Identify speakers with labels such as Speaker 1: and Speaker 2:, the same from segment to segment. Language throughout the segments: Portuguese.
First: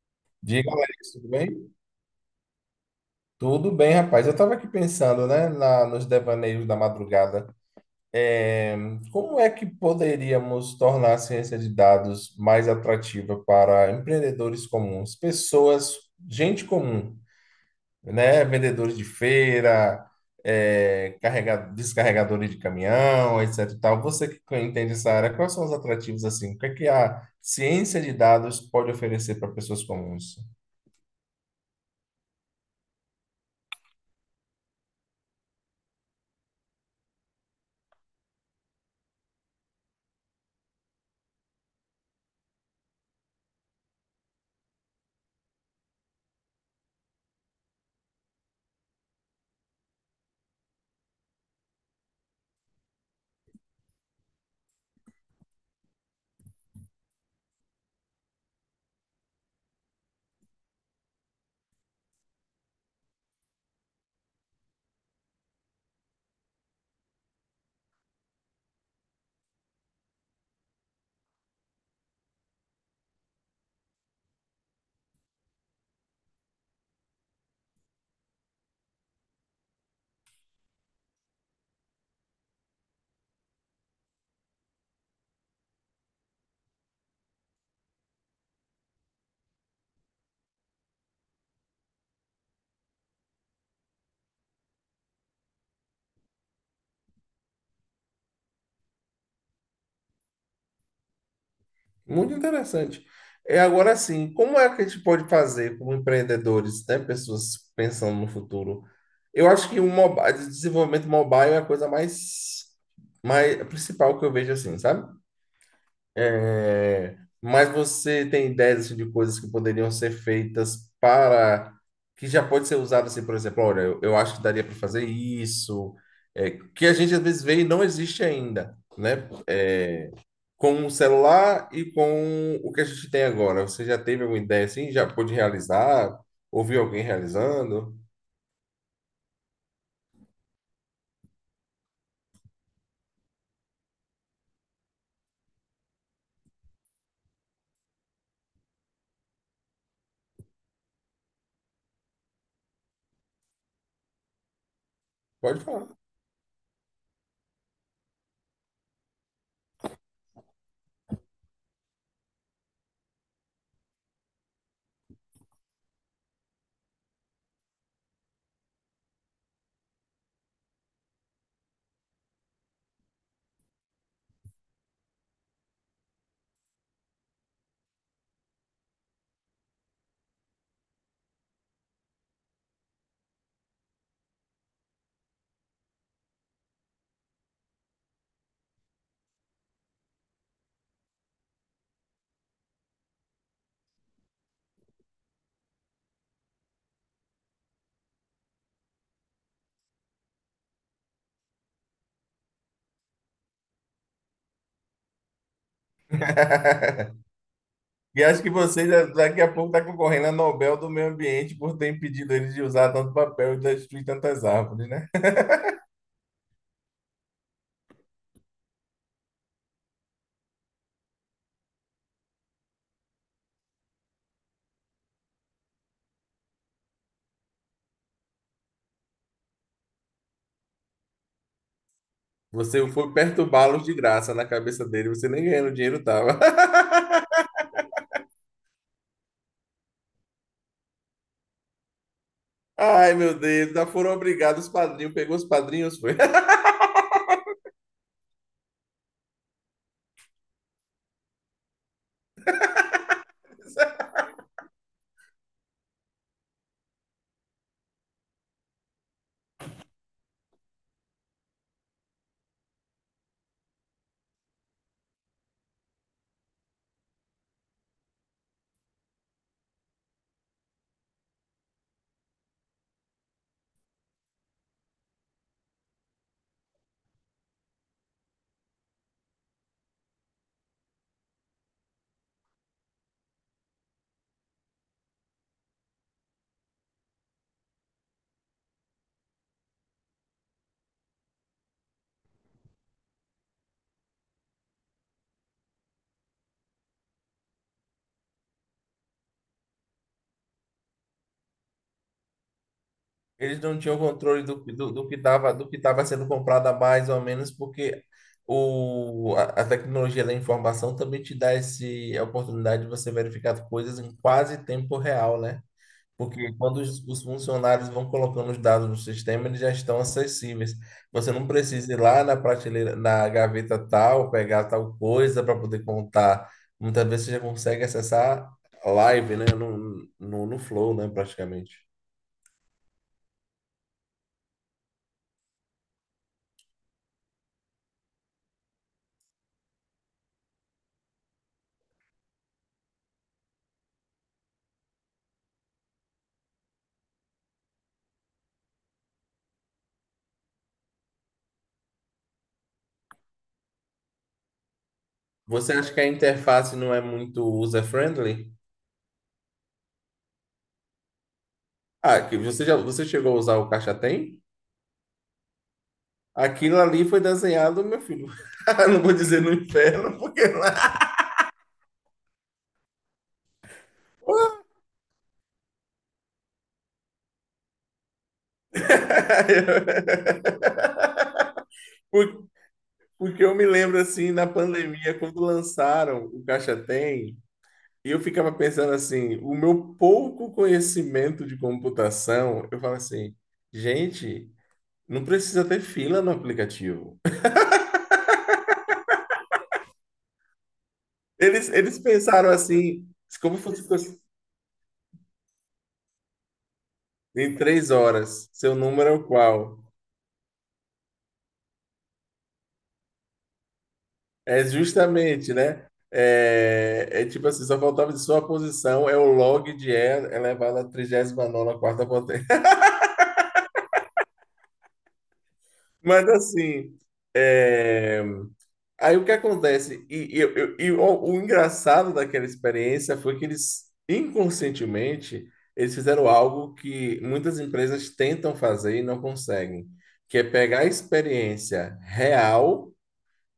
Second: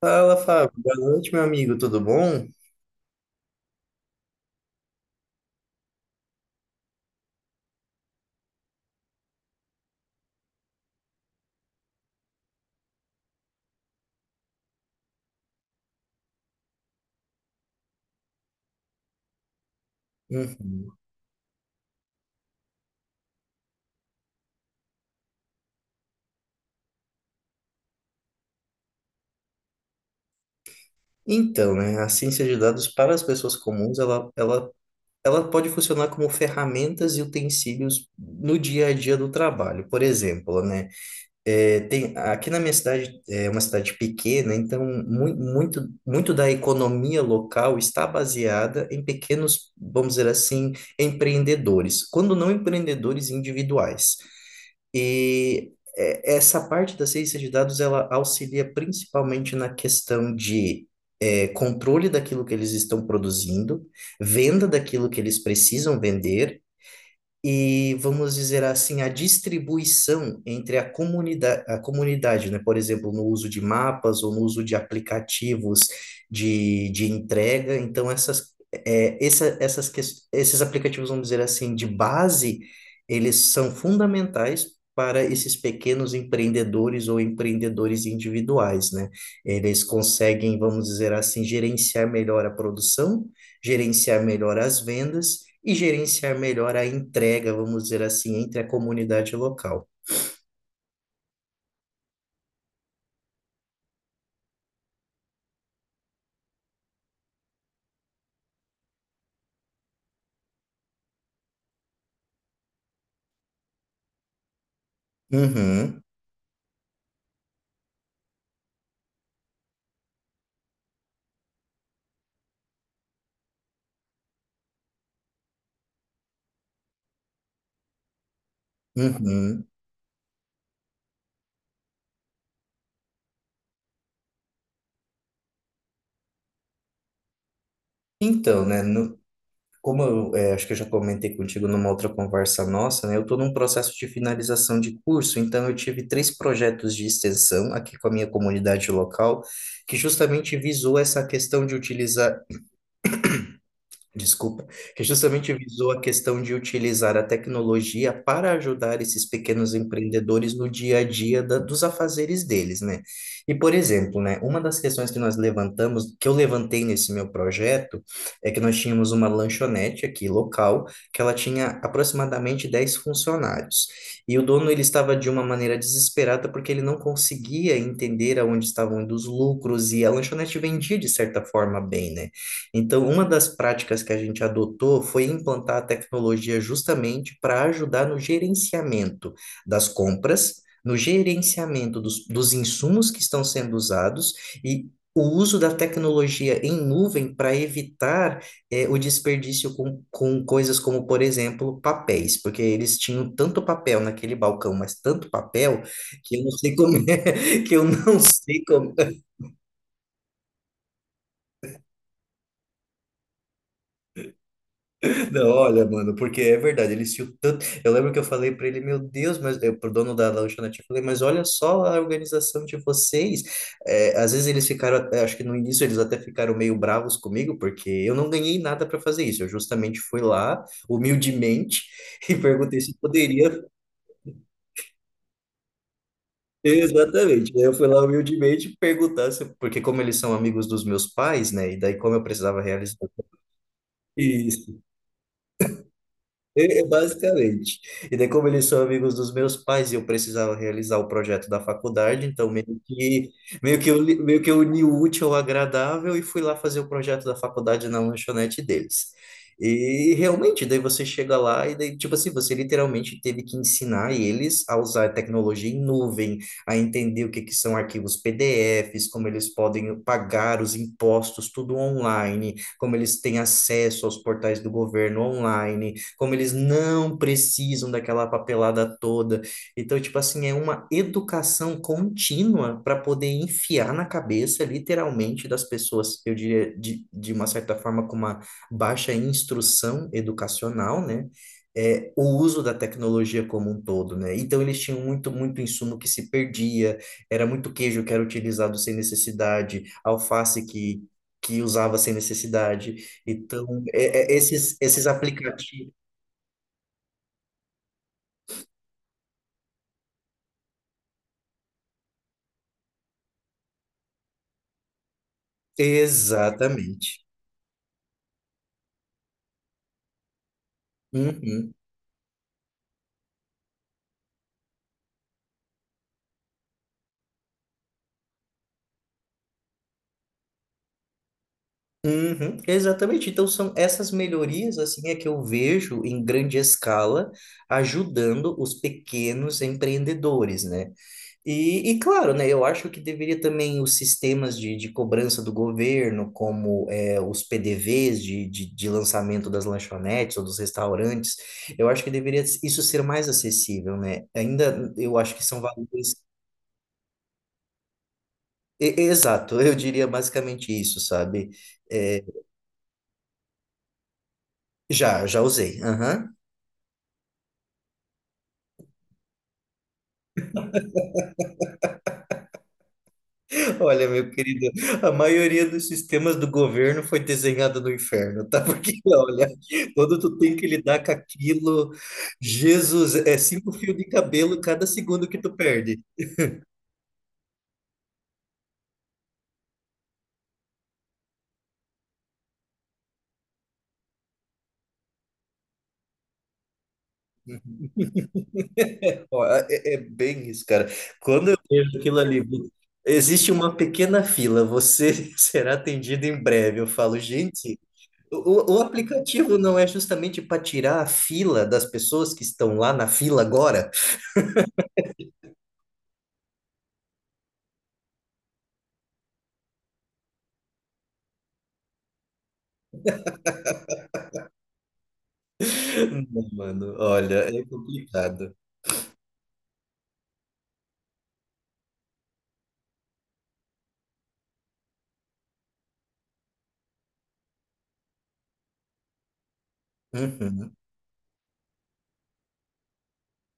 Speaker 1: Fala, Fábio.
Speaker 2: Diga,
Speaker 1: Boa
Speaker 2: Alex, tudo
Speaker 1: noite, meu
Speaker 2: bem?
Speaker 1: amigo. Tudo bom?
Speaker 2: Tudo bem, rapaz. Eu estava aqui pensando, né, nos devaneios da madrugada. É, Como é que poderíamos tornar a ciência de dados mais atrativa para empreendedores comuns, pessoas, gente comum, né? Vendedores de feira,
Speaker 1: Uhum.
Speaker 2: descarregadores de caminhão, etc. e tal. Você que entende essa área, quais são os atrativos assim? O que é que a ciência de dados pode oferecer para pessoas comuns?
Speaker 1: Então, né, a ciência de dados para as pessoas comuns, ela pode funcionar como ferramentas e utensílios no dia a dia do trabalho. Por exemplo, né, tem, aqui na minha cidade é uma cidade pequena, então muito da economia local está baseada em pequenos, vamos dizer assim, empreendedores, quando não empreendedores individuais. E essa parte da ciência de dados ela auxilia principalmente na questão de controle daquilo que eles estão produzindo, venda daquilo que eles precisam vender e, vamos dizer assim, a distribuição entre a comunidade, né? Por exemplo, no uso de mapas ou no uso de aplicativos de entrega. Então, essas, é, essa, essas, ques- esses aplicativos, vamos dizer assim, de base, eles são fundamentais. Para esses pequenos empreendedores ou empreendedores individuais, né? Eles conseguem, vamos dizer assim, gerenciar melhor a produção, gerenciar melhor as vendas e gerenciar melhor a entrega, vamos dizer assim, entre a comunidade local.
Speaker 2: Muito interessante. É, agora assim, como é que a gente pode fazer como empreendedores, né, pessoas pensando no futuro? Eu acho que o desenvolvimento mobile é a coisa mais, mais principal que eu vejo assim, sabe?
Speaker 1: Uhum,
Speaker 2: É, mas você tem ideias assim, de coisas que poderiam ser feitas para que já pode ser usado assim, por exemplo, olha, eu acho que daria para fazer isso, é, que a gente às vezes vê e não existe ainda, né?
Speaker 1: uhum.
Speaker 2: É, com o celular e com o que a gente tem agora. Você já teve alguma ideia assim? Já pôde realizar? Ouviu alguém realizando?
Speaker 1: Então, né, como eu acho que eu já comentei contigo numa outra conversa nossa, né, eu estou num processo de finalização de curso, então eu tive três projetos de extensão aqui com a minha comunidade local, que justamente visou essa questão de utilizar. Desculpa, que justamente
Speaker 2: Pode falar.
Speaker 1: visou a questão de utilizar a tecnologia para ajudar esses pequenos empreendedores no dia a dia dos afazeres deles, né? E, por exemplo, né, uma das questões que nós levantamos, que eu levantei nesse meu projeto, é que nós tínhamos uma lanchonete aqui local, que ela tinha aproximadamente 10 funcionários. E o dono, ele estava de uma maneira desesperada porque ele não conseguia entender aonde estavam indo os lucros, e a lanchonete vendia de certa forma bem, né? Então, uma das práticas que a gente adotou foi implantar a tecnologia justamente para ajudar no gerenciamento das compras, no gerenciamento dos insumos que estão sendo usados e o uso da tecnologia em nuvem para evitar o desperdício com coisas como, por exemplo, papéis, porque eles tinham tanto papel naquele balcão, mas tanto papel que eu não sei como que eu não
Speaker 2: E acho que
Speaker 1: sei como.
Speaker 2: daqui a pouco está concorrendo a Nobel do Meio Ambiente por ter impedido eles de usar tanto papel e destruir tantas árvores, né?
Speaker 1: Não, olha, mano, porque é verdade, ele se tanto. Eu lembro que eu falei pra ele, meu Deus, mas eu, pro dono da lanchonete, eu falei, mas olha só a organização de vocês. É, às vezes eles acho que no início eles até ficaram meio bravos comigo, porque eu não ganhei nada pra fazer isso. Eu justamente fui lá, humildemente, e perguntei
Speaker 2: Você
Speaker 1: se
Speaker 2: foi
Speaker 1: poderia.
Speaker 2: perturbá-los de graça na cabeça dele, você nem ganhando dinheiro tava.
Speaker 1: Exatamente. Daí eu fui lá humildemente perguntar se, porque como eles são amigos dos meus pais, né? E daí como eu precisava realizar
Speaker 2: Ai, meu Deus, já foram obrigados os
Speaker 1: isso.
Speaker 2: padrinhos, pegou os padrinhos, foi.
Speaker 1: É, basicamente. E daí, como eles são amigos dos meus pais e eu precisava realizar o projeto da faculdade, então meio que eu uni o útil ao agradável e fui lá fazer o projeto da faculdade na lanchonete deles. E realmente, daí você chega lá e daí, tipo assim, você literalmente teve que ensinar eles a usar tecnologia em nuvem, a entender o que que são arquivos PDFs, como eles podem pagar os impostos, tudo online, como eles têm acesso aos portais do governo online, como eles não precisam daquela papelada toda. Então, tipo assim, é uma educação contínua para poder enfiar na cabeça, literalmente, das pessoas, eu diria, de uma certa forma, com uma baixa instrução educacional, né? É, o uso da tecnologia como um todo, né? Então eles tinham muito insumo que se perdia, era muito queijo que era utilizado sem necessidade, alface que usava sem necessidade.
Speaker 2: Eles
Speaker 1: Então,
Speaker 2: não tinham controle
Speaker 1: esses
Speaker 2: do que
Speaker 1: aplicativos.
Speaker 2: estava sendo comprado a mais ou menos, porque a tecnologia da informação também te dá esse, a oportunidade de você verificar coisas em quase tempo real, né? Porque quando os
Speaker 1: Exatamente.
Speaker 2: funcionários vão colocando os dados no sistema, eles já estão acessíveis. Você não
Speaker 1: Uhum,
Speaker 2: precisa ir lá na prateleira, na gaveta tal, pegar tal coisa para poder contar. Muitas vezes você já consegue acessar live, né? No Flow, né? Praticamente.
Speaker 1: uhum, exatamente. Então são essas melhorias assim é que eu vejo em grande escala ajudando os pequenos empreendedores, né? E claro, né, eu acho que deveria também os sistemas de cobrança do governo, como é, os PDVs de lançamento das lanchonetes ou dos restaurantes, eu acho que deveria isso ser mais acessível, né? Ainda eu acho que são
Speaker 2: Você acha que a
Speaker 1: valores.
Speaker 2: interface não é muito user-friendly?
Speaker 1: Exato, eu diria basicamente isso, sabe?
Speaker 2: Ah,
Speaker 1: É,
Speaker 2: que você já, você chegou a usar o Caixa Tem?
Speaker 1: já usei. Aham.
Speaker 2: Aquilo ali foi desenhado, meu filho. Não vou dizer no inferno, porque lá.
Speaker 1: Olha, meu querido, a maioria dos sistemas do governo foi desenhada no inferno, tá? Porque, olha, quando tu tem que lidar com aquilo,
Speaker 2: Por-
Speaker 1: Jesus, é
Speaker 2: Porque eu me
Speaker 1: cinco fios
Speaker 2: lembro
Speaker 1: de
Speaker 2: assim, na
Speaker 1: cabelo cada
Speaker 2: pandemia,
Speaker 1: segundo que
Speaker 2: quando
Speaker 1: tu perde.
Speaker 2: lançaram o Caixa Tem, e eu ficava pensando assim, o meu pouco conhecimento de computação, eu falo assim, gente, não precisa ter fila no aplicativo.
Speaker 1: Ó, é, é bem isso, cara. Quando eu vejo
Speaker 2: Eles
Speaker 1: aquilo ali,
Speaker 2: pensaram assim,
Speaker 1: existe
Speaker 2: como
Speaker 1: uma
Speaker 2: se
Speaker 1: pequena
Speaker 2: fosse.
Speaker 1: fila, você será atendido em breve. Eu falo,
Speaker 2: Em
Speaker 1: gente.
Speaker 2: três horas. Seu
Speaker 1: O
Speaker 2: número é o
Speaker 1: aplicativo não
Speaker 2: qual?
Speaker 1: é justamente para tirar a fila das pessoas que estão lá na fila agora?
Speaker 2: É justamente, né? É, é tipo assim, só faltava de sua posição, é o log de E elevado à 39 nona quarta potência. Mas
Speaker 1: Não, mano,
Speaker 2: assim,
Speaker 1: olha, é
Speaker 2: é,
Speaker 1: complicado.
Speaker 2: aí o que acontece? O engraçado daquela experiência foi que eles, inconscientemente, eles fizeram algo que muitas empresas tentam fazer e não conseguem, que é
Speaker 1: Uhum,
Speaker 2: pegar a experiência real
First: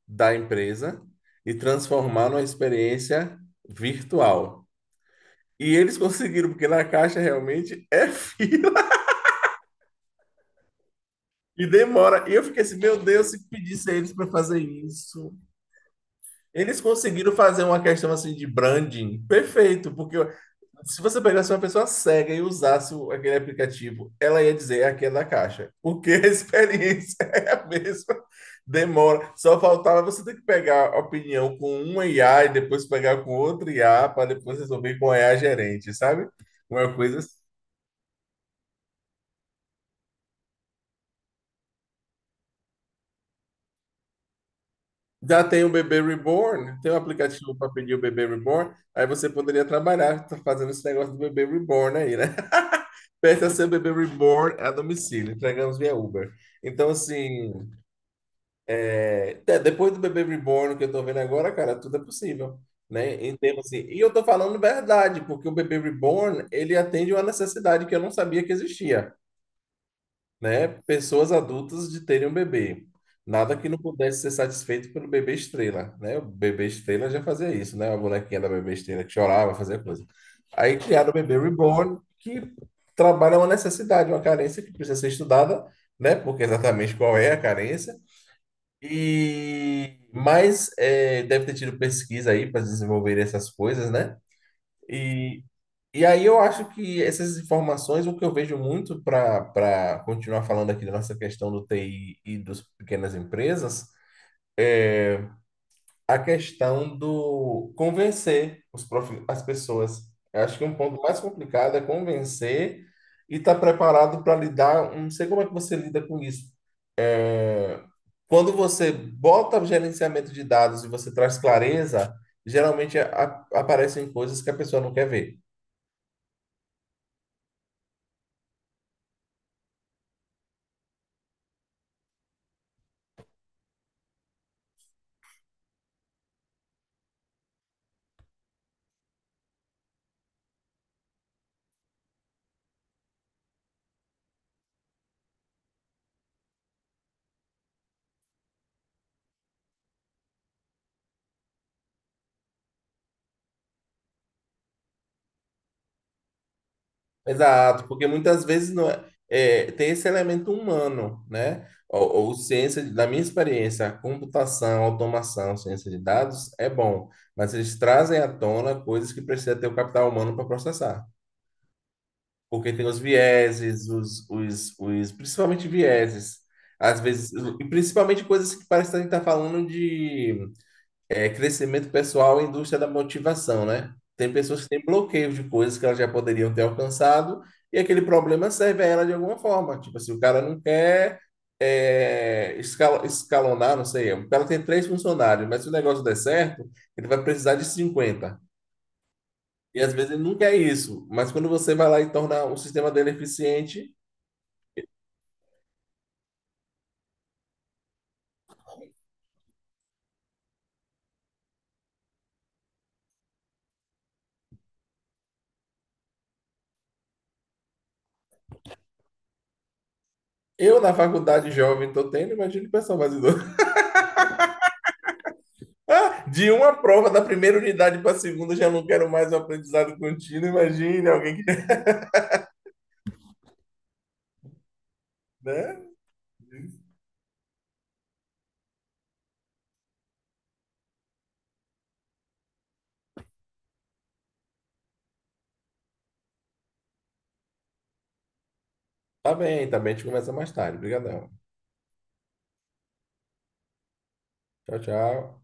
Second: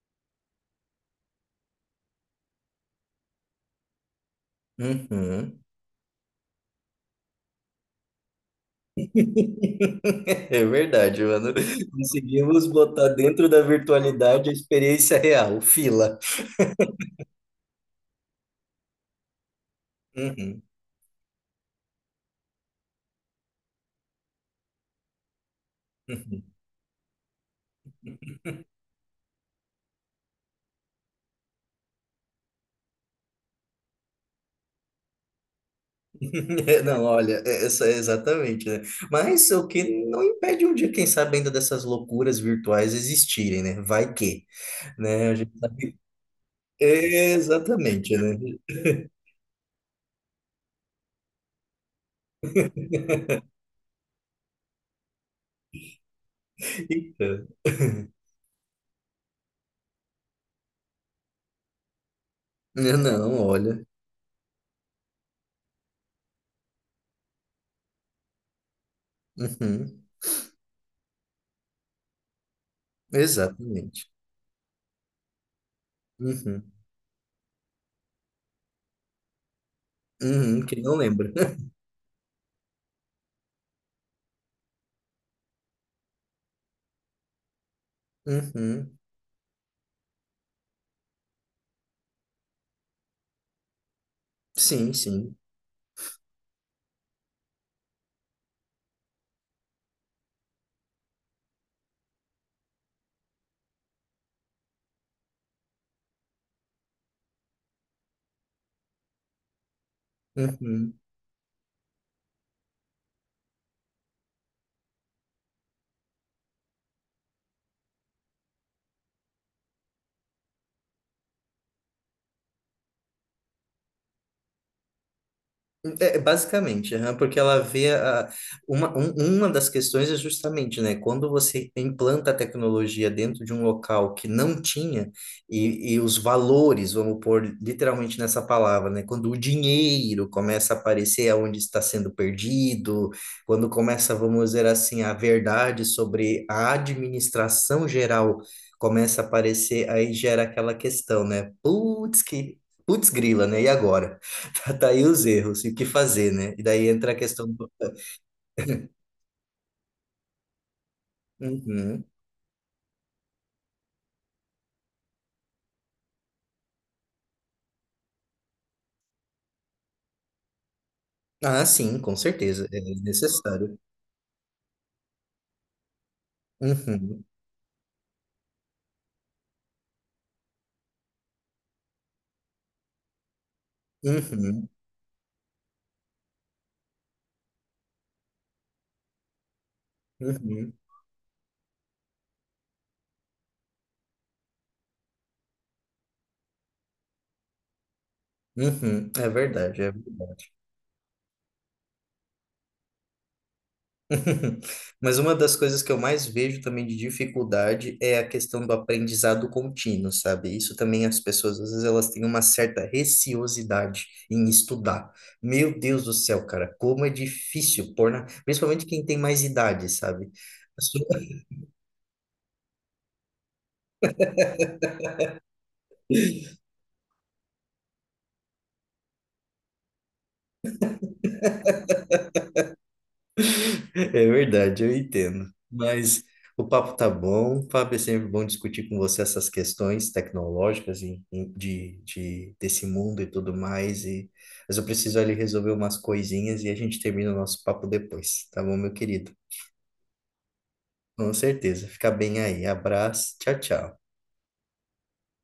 Speaker 2: da empresa e transformar numa experiência virtual.
Speaker 1: uhum.
Speaker 2: E eles conseguiram, porque na caixa realmente é fila
Speaker 1: É verdade, mano.
Speaker 2: e demora. E eu fiquei
Speaker 1: Conseguimos
Speaker 2: assim, meu
Speaker 1: botar
Speaker 2: Deus,
Speaker 1: dentro
Speaker 2: se
Speaker 1: da
Speaker 2: pedisse a eles para
Speaker 1: virtualidade a
Speaker 2: fazer
Speaker 1: experiência
Speaker 2: isso,
Speaker 1: real, fila.
Speaker 2: eles conseguiram fazer uma questão assim de branding perfeito, porque
Speaker 1: Uhum,
Speaker 2: se você pegasse uma pessoa cega e usasse aquele aplicativo, ela ia dizer: "É aquele da caixa, porque a
Speaker 1: uhum.
Speaker 2: experiência é a mesma." Demora, só faltava você ter que pegar a opinião com uma IA e depois pegar com outra IA para depois resolver com a IA gerente, sabe? Uma
Speaker 1: Não,
Speaker 2: coisa assim.
Speaker 1: olha, essa é exatamente, né? Mas o que não impede um dia, quem sabe, ainda dessas loucuras virtuais existirem, né? Vai que, né? A
Speaker 2: Já
Speaker 1: gente
Speaker 2: tem o
Speaker 1: sabe.
Speaker 2: Bebê Reborn, tem um aplicativo para pedir o
Speaker 1: Exatamente,
Speaker 2: Bebê
Speaker 1: né?
Speaker 2: Reborn, aí você poderia trabalhar tá fazendo esse negócio do Bebê Reborn aí, né? Peça seu bebê reborn é a domicílio. Entregamos via Uber. Então,
Speaker 1: Então,
Speaker 2: assim, é, tá, depois do bebê reborn que eu tô vendo agora, cara, tudo é possível,
Speaker 1: né,
Speaker 2: né? Em
Speaker 1: não,
Speaker 2: termos assim,
Speaker 1: olha.
Speaker 2: e eu tô falando verdade, porque o bebê reborn, ele atende uma necessidade que eu não sabia que existia,
Speaker 1: Uhum,
Speaker 2: né, pessoas adultas de terem um bebê. Nada que não
Speaker 1: exatamente.
Speaker 2: pudesse ser satisfeito pelo bebê estrela, né? O bebê
Speaker 1: Uhum,
Speaker 2: estrela já fazia isso, né? A bonequinha da bebê estrela que chorava, fazia coisa.
Speaker 1: uhum,
Speaker 2: Aí
Speaker 1: quem não
Speaker 2: criaram o
Speaker 1: lembra?
Speaker 2: bebê reborn, que trabalha uma necessidade, uma carência que precisa ser estudada, né? Porque exatamente qual é a carência.
Speaker 1: Uhum,
Speaker 2: E mas é, deve ter tido pesquisa aí para desenvolver essas coisas, né?
Speaker 1: sim, sim.
Speaker 2: E e aí eu acho que essas informações, o que eu vejo muito para continuar falando aqui da nossa questão do TI e das pequenas empresas, a questão do convencer as pessoas. Eu acho que um
Speaker 1: Uhum.
Speaker 2: ponto mais complicado é convencer e estar preparado para lidar. Não sei como é que você lida com isso. Quando você bota gerenciamento de dados e você traz clareza, geralmente aparecem coisas que a pessoa não quer ver.
Speaker 1: Basicamente, aham, porque ela vê a, uma das questões é justamente, né, quando você implanta a tecnologia dentro de um local que não tinha, e os valores, vamos pôr literalmente nessa palavra, né, quando o dinheiro começa a aparecer aonde está sendo perdido, quando começa, vamos dizer assim, a verdade sobre a administração geral começa a aparecer, aí gera aquela questão, né, putz grila, né, e agora? Tá aí os erros e o que fazer, né? E daí entra a questão do.
Speaker 2: Exato, porque muitas vezes não é, é, tem esse elemento humano, né?
Speaker 1: Uhum.
Speaker 2: Ou ciência, da minha experiência, a computação, automação, ciência de dados é bom, mas eles trazem à tona coisas que precisa ter o capital humano para processar,
Speaker 1: Ah, sim, com certeza,
Speaker 2: porque
Speaker 1: é
Speaker 2: tem os
Speaker 1: necessário.
Speaker 2: vieses, principalmente vieses, às
Speaker 1: Uhum,
Speaker 2: vezes, e principalmente coisas que parece que a gente está falando de é crescimento pessoal e indústria da motivação, né? Tem pessoas
Speaker 1: uhum,
Speaker 2: que têm bloqueios de coisas que elas já poderiam ter alcançado e aquele problema serve a ela de alguma forma. Tipo assim, o cara não
Speaker 1: uhum,
Speaker 2: quer escalonar, não sei, o cara tem 3 funcionários, mas se o negócio der certo, ele vai precisar de 50.
Speaker 1: uhum. É
Speaker 2: E
Speaker 1: verdade, é
Speaker 2: às vezes ele não
Speaker 1: verdade.
Speaker 2: quer isso, mas quando você vai lá e torna o sistema dele eficiente,
Speaker 1: Mas uma das coisas que eu mais vejo também de dificuldade é a questão do aprendizado contínuo, sabe? Isso também as pessoas, às vezes, elas têm uma certa receosidade em estudar. Meu Deus do céu, cara, como é difícil pôr na... Principalmente quem tem mais idade, sabe?
Speaker 2: eu na faculdade jovem estou tendo, imagina o pessoal mais idoso. Ah, de uma prova da primeira unidade para a segunda, já não quero mais o aprendizado contínuo. Imagine alguém que.
Speaker 1: É verdade, eu entendo.
Speaker 2: Né?
Speaker 1: Mas o papo tá bom. Fábio, é sempre bom discutir com você essas questões tecnológicas e, desse mundo e tudo mais. E, mas eu preciso ali resolver umas coisinhas e a gente termina o nosso papo depois, tá bom, meu querido?
Speaker 2: Tá bem, tá bem. A gente começa mais tarde. Obrigadão.
Speaker 1: Com certeza. Fica bem aí. Abraço. Tchau, tchau.
Speaker 2: Tchau, tchau.